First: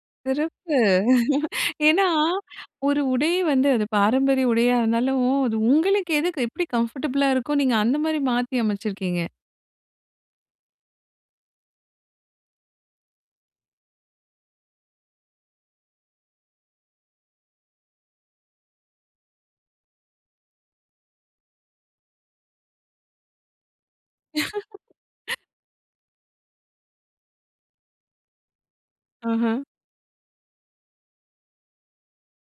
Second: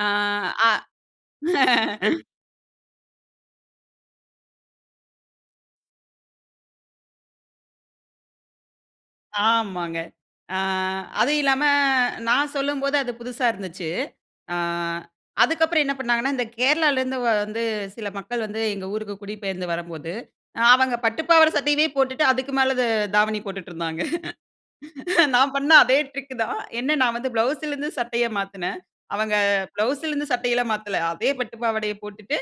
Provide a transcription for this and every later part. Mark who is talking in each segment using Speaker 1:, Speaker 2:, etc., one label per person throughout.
Speaker 1: ஆ,
Speaker 2: சிறப்பு!
Speaker 1: ஆ.
Speaker 2: ஏன்னா, ஒரு உடை வந்து, அது பாரம்பரிய உடையா இருந்தாலும், அது உங்களுக்கு எதுக்கு, எப்பிடி கம்ஃபர்டபுளா இருக்கோ, நீங்க அந்த மாரி மாத்தி அமைச்சிருக்கீங்க.
Speaker 1: ஆமாங்க. அ அதுவும் இல்லாம, நான் சொல்லும்போது அது புதுசா இருந்துச்சு. அ அதுக்கப்புறம் என்ன பண்ணாங்கன்னா, இந்த கேரளாலருந்து வந்து சில மக்கள் வந்து, எங்க ஊருக்கு குடிபெயர்ந்து வரம்போது, அவங்க பட்டு பாவாடை, சட்டையவே போட்டுட்டு, அதுக்கு மேல த தாவணி போட்டுட்டு இருந்தாங்க. நான் பண்ண அதே ட்ரிக் தான். என்ன நான் வந்து ப்ளவுஸ்லருந்து சட்டைய மாத்துனேன். அவங்க
Speaker 2: ம்ஹ்ம்.
Speaker 1: ப்ளவுஸ்லருந்து சட்டை எல்லாம் மாத்தல. அதே பட்டு பாவாடைய போட்டுட்டு,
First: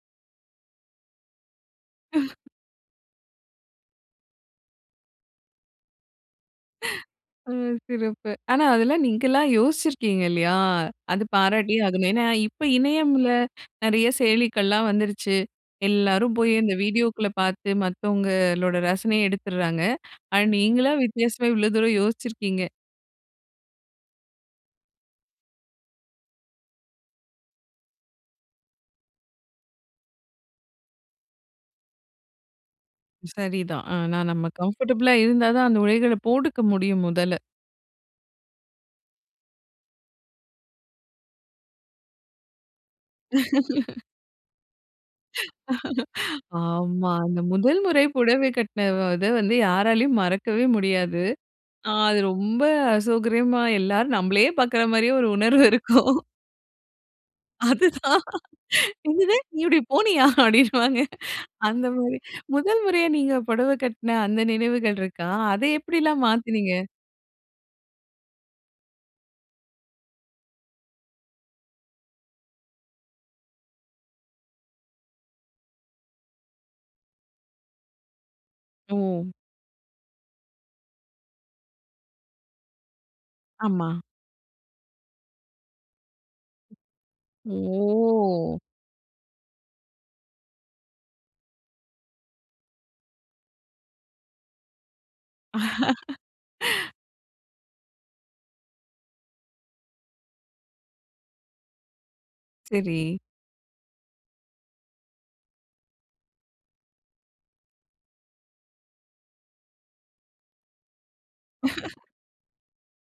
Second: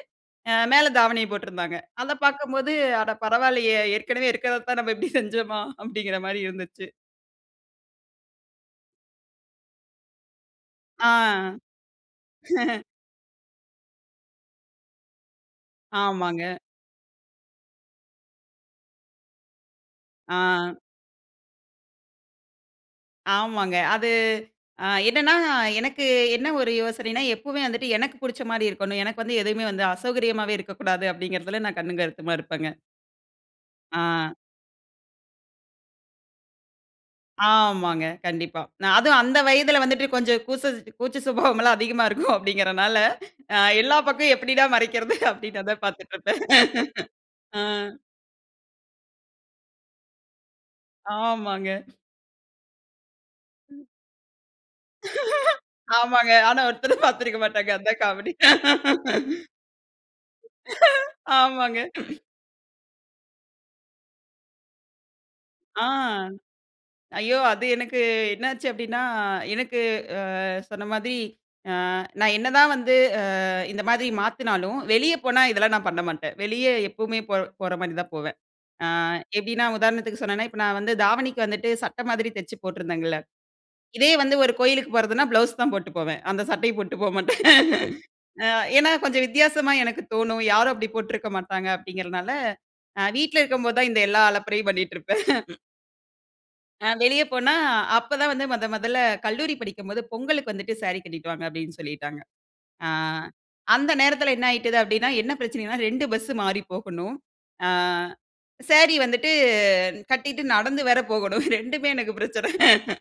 Speaker 1: அ மேல தாவணிய போட்டிருந்தாங்க. அத பார்க்கும்போது, "அட பரவால்லயே! ஏற்கனவே இருக்கிறதத்தான், நம்ம இப்படி செஞ்சோமா?" அப்படின்கிற மாரி இருந்துச்சு.
Speaker 2: ம். சிறப்பு. ஆனா, அதெல்லாம் நீங்களா யோசிச்சிருக்கீங்க இல்லயா?
Speaker 1: ஆ.
Speaker 2: அது பாராட்டியே ஆகணும். ஏன்னா, இப்ப இணையம்ல நிறைய செயலிக்கள்லாம் வந்துருச்சு. எல்லாரும்
Speaker 1: ஆமாங்க.
Speaker 2: போய் அந்த வீடியோக்குள்ள பார்த்து, மத்தவங்களோட ரசனயை எடுத்துர்றாங்க. அண்ட்
Speaker 1: ஆ.
Speaker 2: நீங்களா வித்தியாசமா இவ்வளவு தூரம் யோசிச்சிருக்கீங்க.
Speaker 1: ஆமாங்க. அது அ என்னென்னா, எனக்கு என்ன ஒரு யோசனைனா, எப்பவுமே வந்துட்டு எனக்கு புடுச்ச மாரி இருக்கணும். எனக்கு வந்து எதுவுமே வந்து அசௌகரியமாவே இருக்க கூடாது. அப்படிங்கிறதில, நான் கண்ணும், கருத்துமா இருப்பங்க.
Speaker 2: சரிதான். ஆனா,
Speaker 1: ஆ.
Speaker 2: நம்ம கம்ஃபர்டபுளா இருந்தா தான் அந்த உடைகள போட்டுக்க முடியும், முதல.
Speaker 1: ஆமாங்க. கண்டிப்பா. ந அதுவும் அந்த வயதுல வந்துட்டு கொஞ்சம் கூச்ச கூச்சசுபாவம்லாம் அதிகமா இருக்கும் அப்பிடீங்கிறதனால, அ "எல்லா பக்கமும் எப்பிடிடா மறைக்கிறது?" அப்பிடீங்கிறத பார்த்துட்டிருப்பேன்.
Speaker 2: ஆமா. அந்த
Speaker 1: ஆ.
Speaker 2: முதல் முறை புடவை கட்டின இத வந்து, யாராலயும் மறக்கவே முடியாது.
Speaker 1: ஆமாங்க.
Speaker 2: அது ரொம்ப அசௌகரியமா,
Speaker 1: ம்.
Speaker 2: எல்லாரும் நம்மளையே பார்க்கிற மாரியே ஒரு உணர்வு இருக்கும்.
Speaker 1: ஆமாங்க. ஆனா, ஒருத்தரும் பாத்திருக்க மாட்டாங்க. அதுதான்
Speaker 2: அதுதான்.
Speaker 1: காமெடி.
Speaker 2: "என்னது? நீ இப்பிடி போனியா? அப்டின்னுவாங்க.
Speaker 1: ஆமாங்க.
Speaker 2: அந்த மாரி, முதல் முறையா நீங்க புடவை கட்டின அந்த நினவுகள் இருக்கா? அத
Speaker 1: ஆ.
Speaker 2: எப்டிலாம் மாத்துனீங்க?"
Speaker 1: ஐயோ! அது எனக்கு என்னாச்சு? அப்படின்னா, எனக்கு அ சொன்ன மாரி, நான் என்னதான் வந்து, அ இந்த மாரி மாத்துனாலும், வெளிய போனா இதெல்லாம் நான் பண்ண மாட்டேன். வெளியே எப்பவுமே போற போற மாரி தான் போவேன். அ
Speaker 2: ஓ!
Speaker 1: எப்படின்னா உதாரணத்துக்கு சொன்னேன்னா, இப்ப நான் வந்து தாவணிக்கு வந்துட்டு சட்டை மாரி தச்சு போட்டிருந்தேங்கல்ல.
Speaker 2: ஆமா.
Speaker 1: இதே வந்து ஒரு கோவிலுக்கு போவதுன்னா, ப்ளவுஸ் தான் போட்டு போவேன். அந்த சட்டை போட்டுட்டு போ மாட்டேன்.
Speaker 2: ஓ!
Speaker 1: ஏன்னா, கொஞ்சம் வித்தியாசமா எனக்கு தோணும். யாரும் அப்படி போட்டுருக்க மாட்டாங்க அப்பிடீங்கிறதனால, அ வீட்ல இருக்கும் போது தான், இந்த எல்லா அலப்பரையும் பண்ணிட்டு இருப்பேன். அ வெளிய போனா, அப்போ தான் வந்து, முதன் முதல்ல கல்லூரி படிக்கும்போது பொங்கலுக்கு வந்துட்டு, "சாரி கட்டிட்டுவாங்க." அப்பிடீன்னு சொல்லிட்டாங்க. ஆ
Speaker 2: சரி.
Speaker 1: அந்த நேரத்தில என்ன ஆகிட்டது? அப்டின்னா, என்ன பிரச்சனன்னா, 2 பஸ்ஸு மாறி போகணும். ஆ சாரி வந்துட்டு கட்டிட்டு நடந்து வேற போகணும். 2உமே எனக்கு பிரச்சன.